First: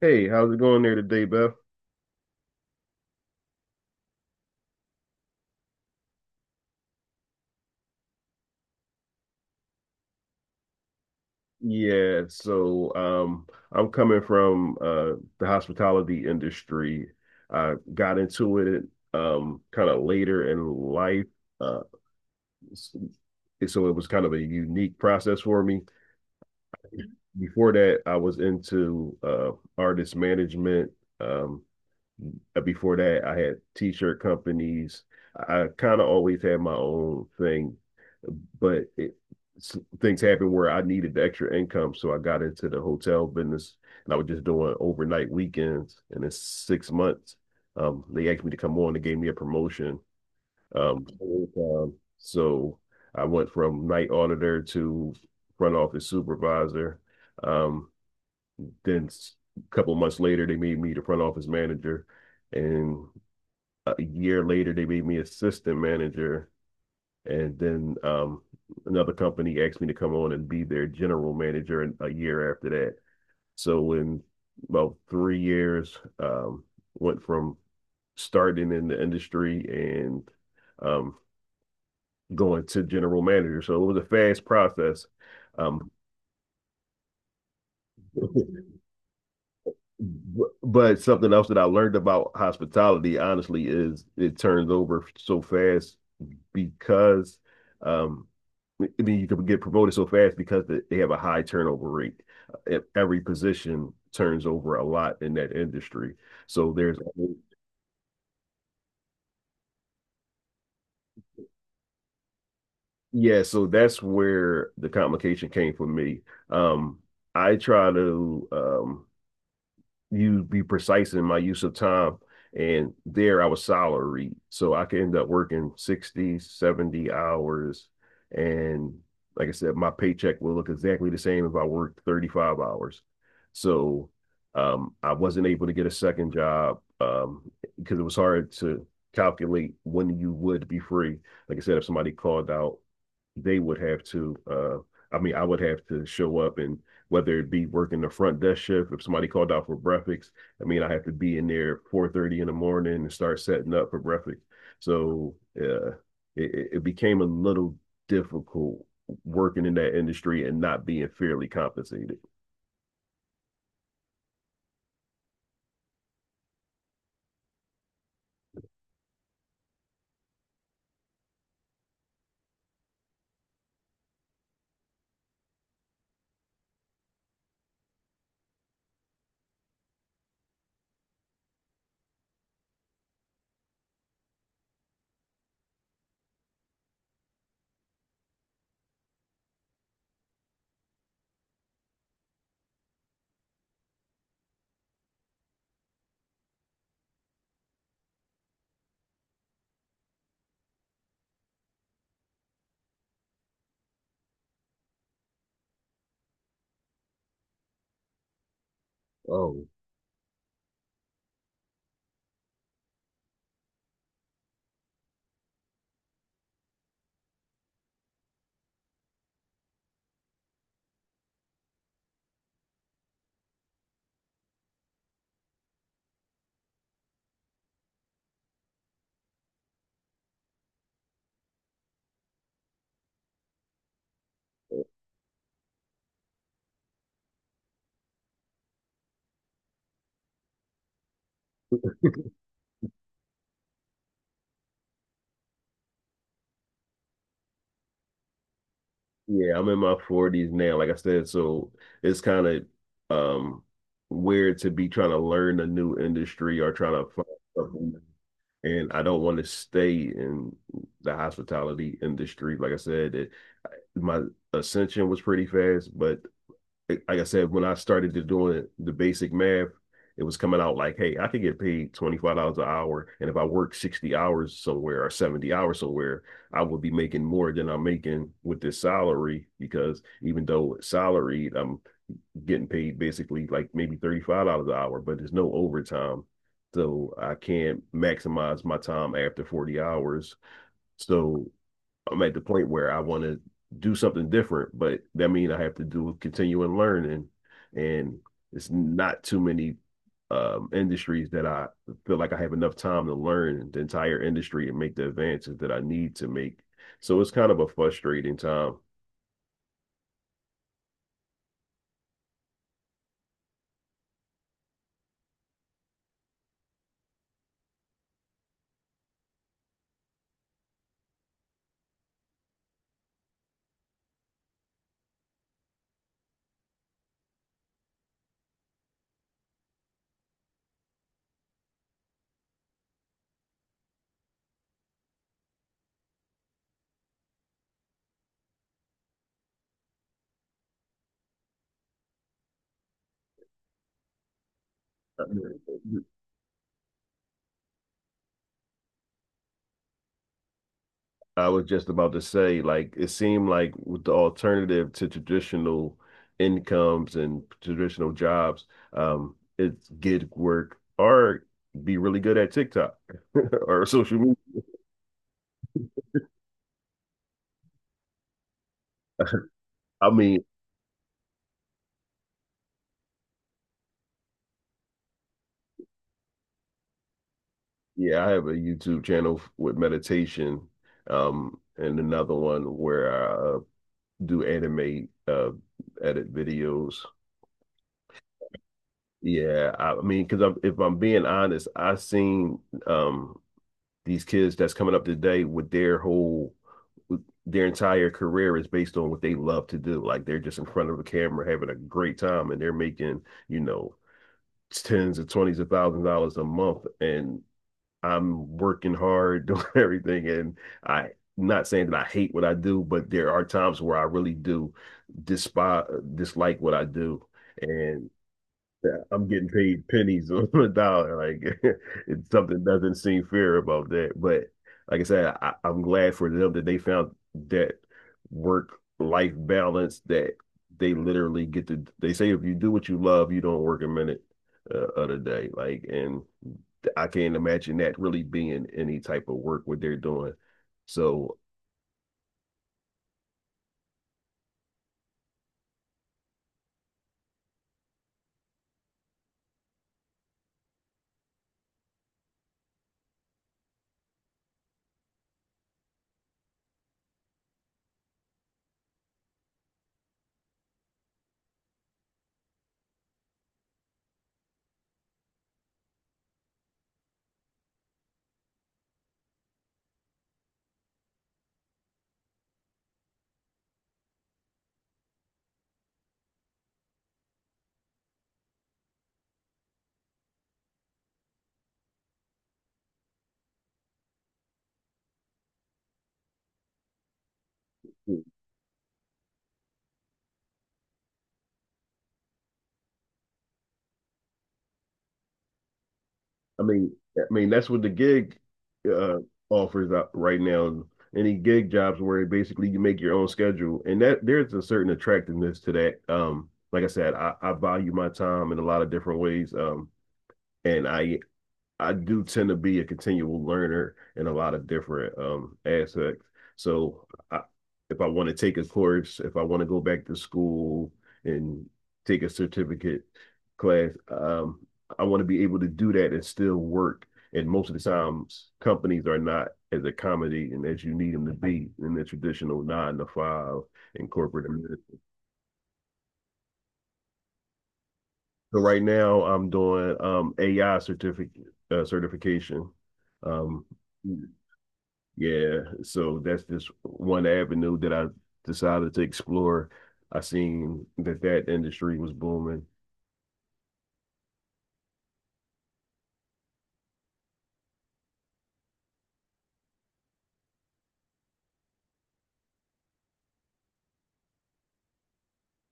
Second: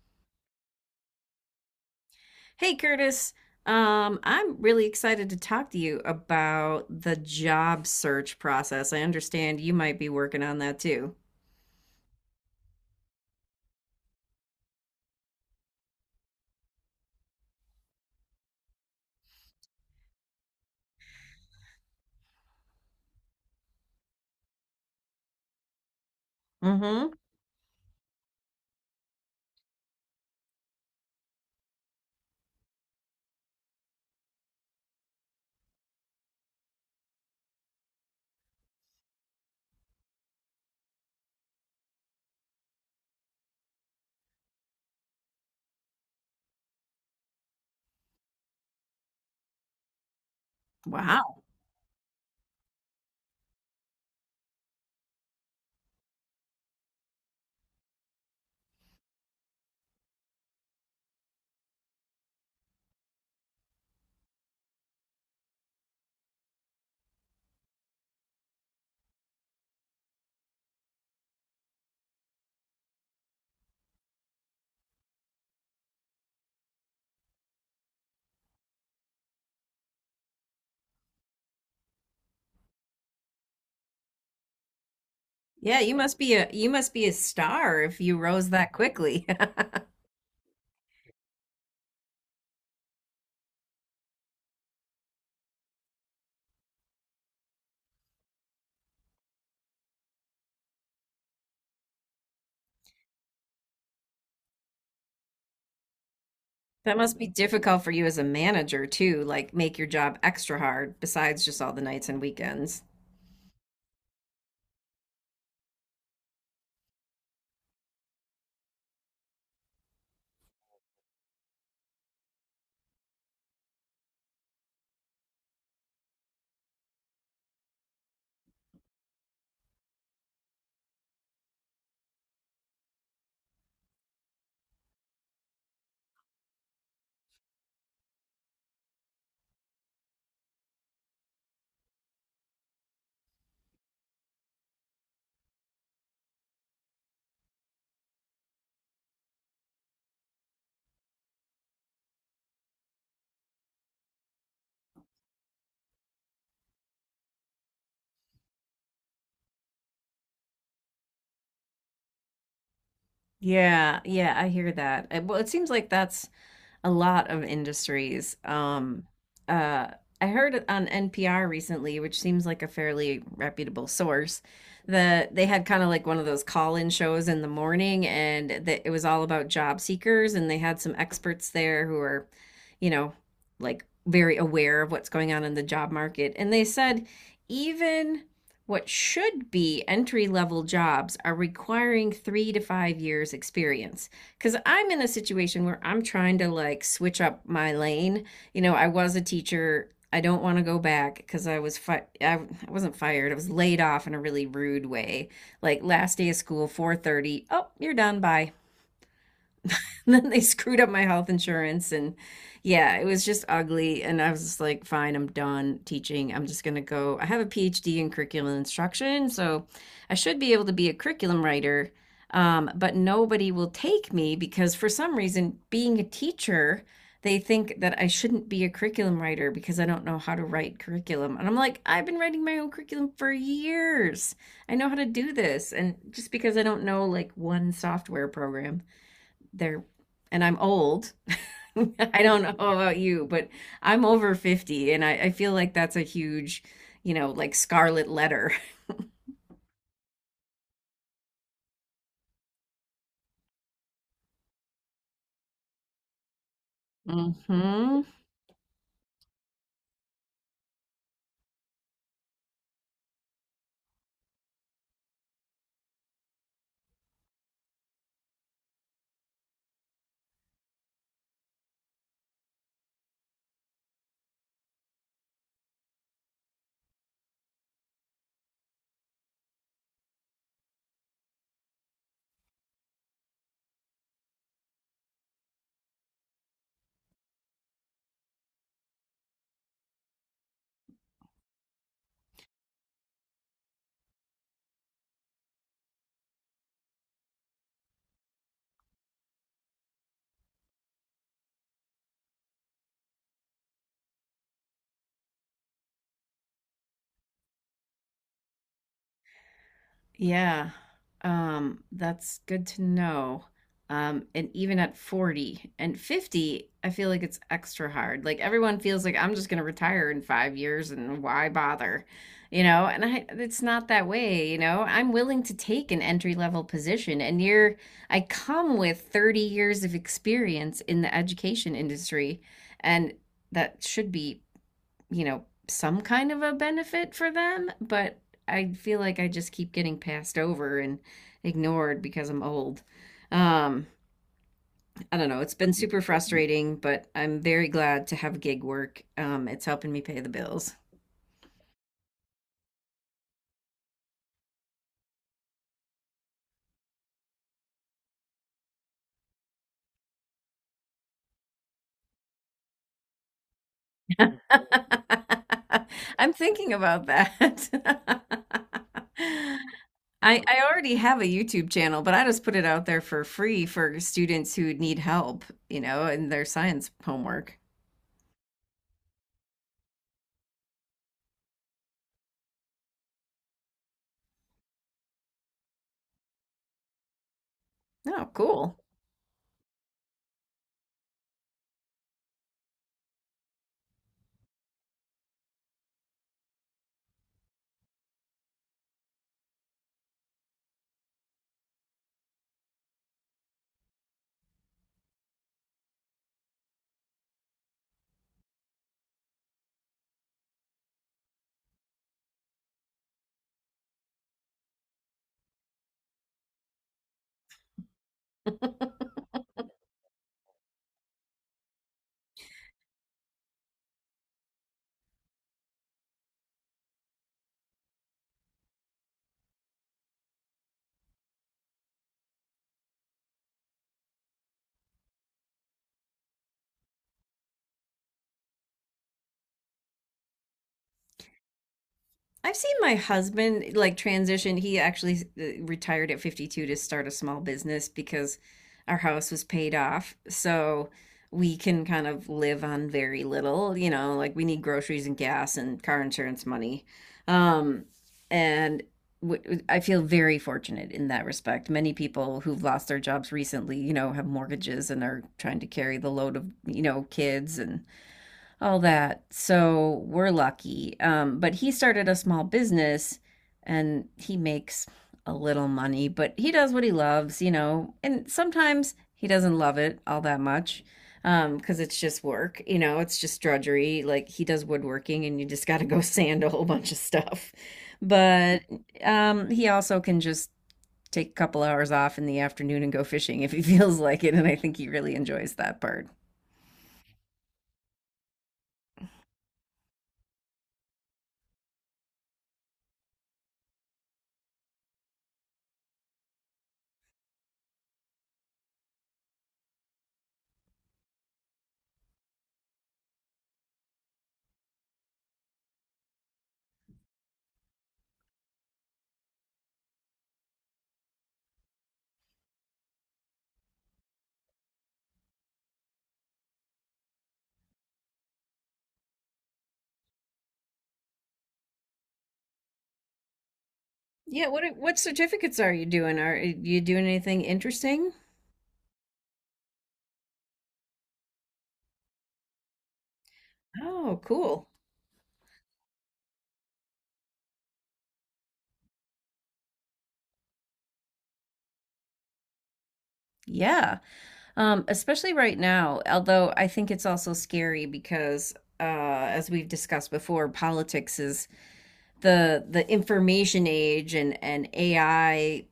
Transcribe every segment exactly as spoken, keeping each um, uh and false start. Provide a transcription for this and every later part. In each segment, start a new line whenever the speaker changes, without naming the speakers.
Hey, how's it going there today, Beth?
Hey, Curtis. Um, I'm really excited to talk to you about the job search process. I understand you might be working on that too.
Yeah, so um, I'm coming from uh, the hospitality industry. I got into it um, kind of later in life, uh, s- so it was kind of a unique process for me.
Mm-hmm.
Before that, I was into uh, artist management. Um, uh, Before that, I had t-shirt companies. I kind of always had my own thing but it, things happened where I needed the extra income, so I got into the hotel business, and I was just doing overnight weekends. And in six months, um, they asked me to come on. They gave me a promotion. Um,
Wow.
so I went from night auditor to front office supervisor. Um, then a couple months later, they made me the front office manager, and a year later, they made me assistant manager. And then um, Another company asked me to come on and be their general manager in, a year after that. So in about three years, um, went from starting in the industry and um, going to general manager. So it was a fast process.
Yeah,
Um,
you must be a you must be a star if you rose that quickly.
but something else that I learned about hospitality, honestly, is it turns over so fast because um, I mean, you can get promoted so fast because they have a high turnover rate. Uh, E- Every position turns over a lot in that industry. So
That
there's,
must be difficult for you as a manager too, like make your job extra hard besides just all the nights and weekends.
yeah, so that's where the complication came for me. Um, I try to um, you be precise in my use of time. And there I was salaried. So I could end up working sixty, seventy hours. And like I said, my paycheck will look exactly the same if I worked thirty-five hours. So um, I wasn't able to get a second job um, because it was hard to calculate when you would be free. Like I said, if somebody called out they would have to uh I mean I would have to show up and whether it be working the front desk shift, if somebody called out for breakfast, I mean I have to be in there at four thirty in the morning and start setting up for breakfast. So uh it, it became a little difficult working in that industry and not being fairly compensated.
Yeah, yeah, I hear that. Uh, Well, it seems like that's a lot of industries. Um, uh, I heard on N P R recently, which seems like a fairly reputable source, that they had kind of like one of those call-in shows in the morning, and that it was all about job seekers, and they had some experts there who are, you know, like very aware of what's going on in the job market, and they said even what should be entry-level jobs are requiring three to five years experience. Because I'm in a situation where I'm trying to like switch up my lane. You know, I was a teacher. I don't want to go back because I was fi- I I wasn't fired. I was laid off in a really rude way. Like last day of school, four thirty. Oh, you're done. Bye.
Oh,
And then they screwed up my health insurance and yeah, it was just ugly. And I was just like, fine, I'm done teaching. I'm just gonna go. I have a PhD in curriculum instruction, so I should be able to be a curriculum writer. Um, but nobody will take me because for some reason, being a teacher, they think that I shouldn't be a curriculum writer because I don't know how to write curriculum. And I'm like, I've been writing my own curriculum for years. I know how to do this. And just because I don't know like one software program they're and I'm old. I don't know about you, but I'm over fifty and I, I feel like that's a huge, you know, like scarlet letter.
yeah, I'm in my forties now, like I said, so it's kind of um weird to be trying to learn a new industry or trying to find something. New.
hmm
And I don't want to stay in the hospitality industry. Like I said, it, my ascension was pretty fast, but like I said, when I started to doing the basic math, it was coming out like, hey, I could get paid twenty five dollars an hour, and if I work sixty hours somewhere or seventy hours somewhere, I would be making more than I'm making with this salary because even though it's salaried, I'm getting paid basically like maybe thirty five dollars an hour, but there's no overtime, so I can't maximize my time after forty hours. So I'm at the point where I want to do something different, but that means I have to do continuing learning, and it's not too many um, industries that I feel like I have enough time to learn the entire industry and make the advances that I need to make. So it's kind of a frustrating time.
Yeah. Um, that's good to know. Um, and even at forty and fifty, I feel like it's extra hard. Like everyone feels like I'm just going to retire in five years and why bother? You know, and I, it's not that way, you know. I'm willing to take an entry level position and you're, I come with thirty years of experience in the education industry and that should be, you know, some kind of a benefit for them, but I feel like I just keep getting passed over and ignored because I'm old. Um, I don't know. It's been super frustrating, but I'm very glad to have gig work. Um, it's helping me pay the bills.
I was just about to say, like, it seemed like with the alternative to traditional incomes and traditional jobs, um, it's gig work or be really good at TikTok. Or social media.
I'm thinking about that.
I
I,
mean,
I already have a YouTube channel, but I just put it out there for free for students who need help, you know, in their science homework.
yeah, I have a YouTube channel with meditation, um, and another one where I uh, do animate, uh, edit videos.
Oh, cool.
Yeah, I, I mean, because I'm, if I'm being honest, I've seen um, these kids that's coming up today with their whole, their entire career is based on what they love to do. Like they're just in front of a camera having a great time, and they're making, you know, tens of twenties of thousand dollars a month, and I'm working hard, doing everything, and I not saying that I hate what I do, but there are times where I really do despise dislike what I do. And yeah, I'm getting paid pennies on a dollar. Like it's something doesn't seem fair about that. But like I said, I, I'm glad for them that they found that work life balance that they literally get to. They say if you do what you love, you don't work a minute uh, of the day. Like, and I can't imagine that really being any type of work what they're doing. So
I've seen my husband like transition. He actually uh, retired at fifty-two to start a small business because our house was paid off. So we can kind of live on very little, you know, like we need groceries and gas and car insurance money. Um, and w- I feel very fortunate in that respect. Many people who've lost their jobs recently, you know, have mortgages and are trying to carry the load of, you know, kids and all that. So we're lucky. Um, but he started a small business and he makes a little money, but he does what he loves, you know, and sometimes he doesn't love it all that much. Um, because it's just work, you know, it's just drudgery. Like he does woodworking and you just got to go sand a whole bunch of stuff. But um, he also can just take a couple hours off in the afternoon and go fishing if he feels like it. And I think he really enjoys that part.
I mean, I mean that's what the gig uh, offers out right now. Any gig jobs where basically you make your own schedule, and that there's a certain attractiveness to that. Um, like I said, I, I value my time in a lot of different ways. Um, and I I do tend to be a continual learner in a lot of different um aspects. So I, if I want to take a course, if I want to go back to school and take a certificate class, um, I want to be able to do that and still work. And most of the times, companies are not as accommodating as you need them to be in the traditional nine to five in corporate.
Yeah, what are-
America.
what certificates are you doing? Are you doing anything interesting?
So right now, I'm doing um A I certificate uh, certification. Um,
Oh, cool.
Yeah, so that's just one avenue that I decided to explore. I seen that that industry was booming.
Yeah. Um, especially right now, although I think it's also scary because uh, as we've discussed before, politics is the the information age and and A I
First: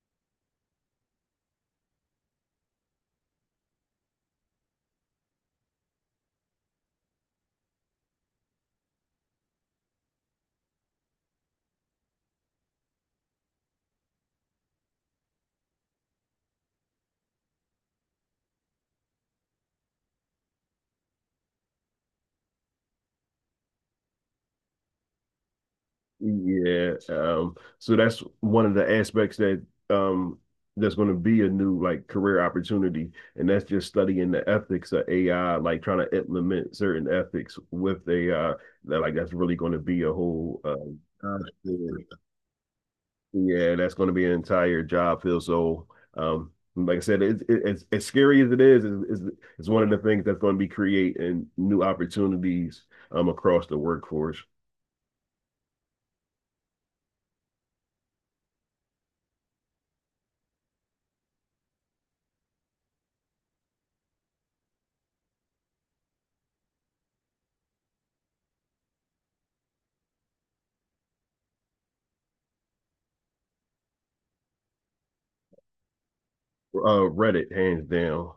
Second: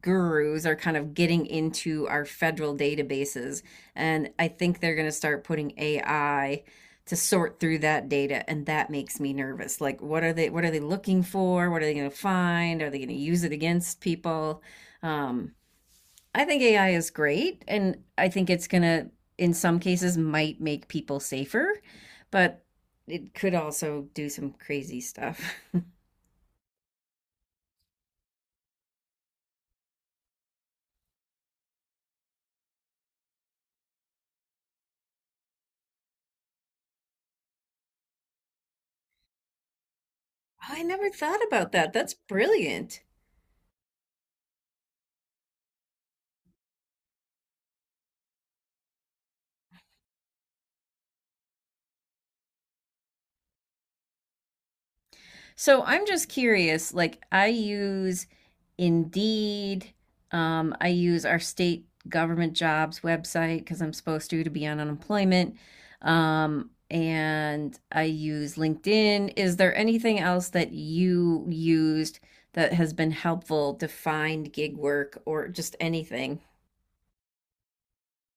gurus are kind of getting into our federal databases, and I think they're going to start putting A I to sort through that data, and that makes me nervous. Like what are they what are they looking for? What are they going to find? Are they going to use it against people? Um I think A I is great, and I think it's gonna, in some cases, might make people safer, but it could also do some crazy stuff.
Yeah, um, so that's one of the aspects that um that's going to be a new like career opportunity, and that's just studying the ethics of A I, like trying to implement certain ethics with A I. That like that's really going to be a whole
I never
uh,
thought about that. That's brilliant.
yeah, that's going to be an entire job field. So, um, like I said, it, it, It's as scary as it is, is it's one of the things that's going to be creating new opportunities um across the workforce.
So I'm just curious, like I use Indeed, um, I use our state government jobs website because I'm supposed to to be on unemployment, um, and I use LinkedIn. Is there anything else that you used that has been helpful to find gig work or just anything?
Uh, Reddit, hands down.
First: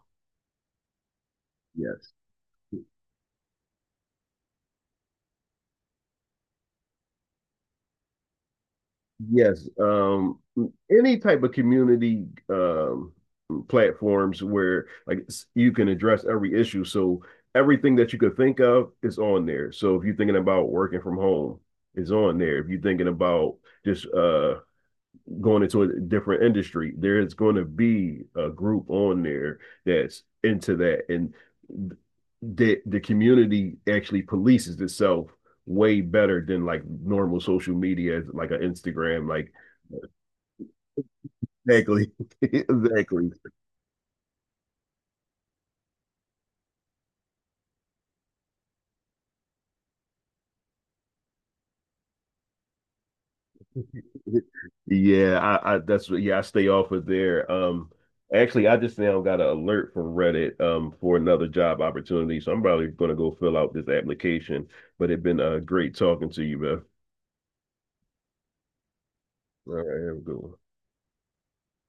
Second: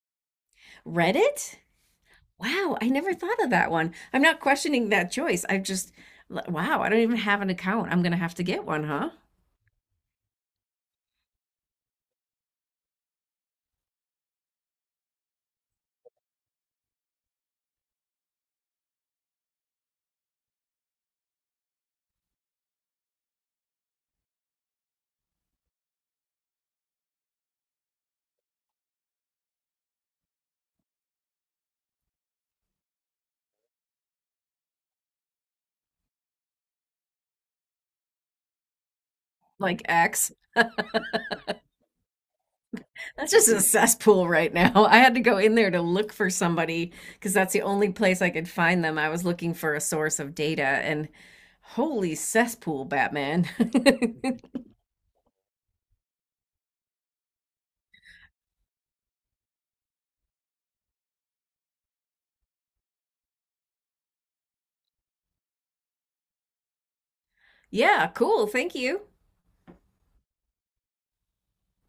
Reddit?
Yes,
Wow, I never thought of that one. I'm not questioning that choice. I've just, wow, I don't even have an account. I'm gonna have to get one, huh?
yes. Um, Any type of community um platforms where like s- you can address every issue. So everything that you could think of is on there. So if you're thinking about working from home, is on there. If you're thinking about just uh going into a different industry, there is going to be a group on there that's into that, and the the community actually polices itself way better than like normal social media, like an Instagram, like
Like X.
exactly, exactly.
That's just a cesspool right now. I had to go in there to look for somebody because that's the only place I could find them. I was looking for a source of data and holy cesspool, Batman.
Yeah, I, I that's what, yeah, I stay off of there. Um, actually, I just now got an alert from Reddit um for another job opportunity, so I'm probably gonna go fill out this application. But it's been uh great talking to you, man.
Yeah, cool. Thank you.
All right, have a good one.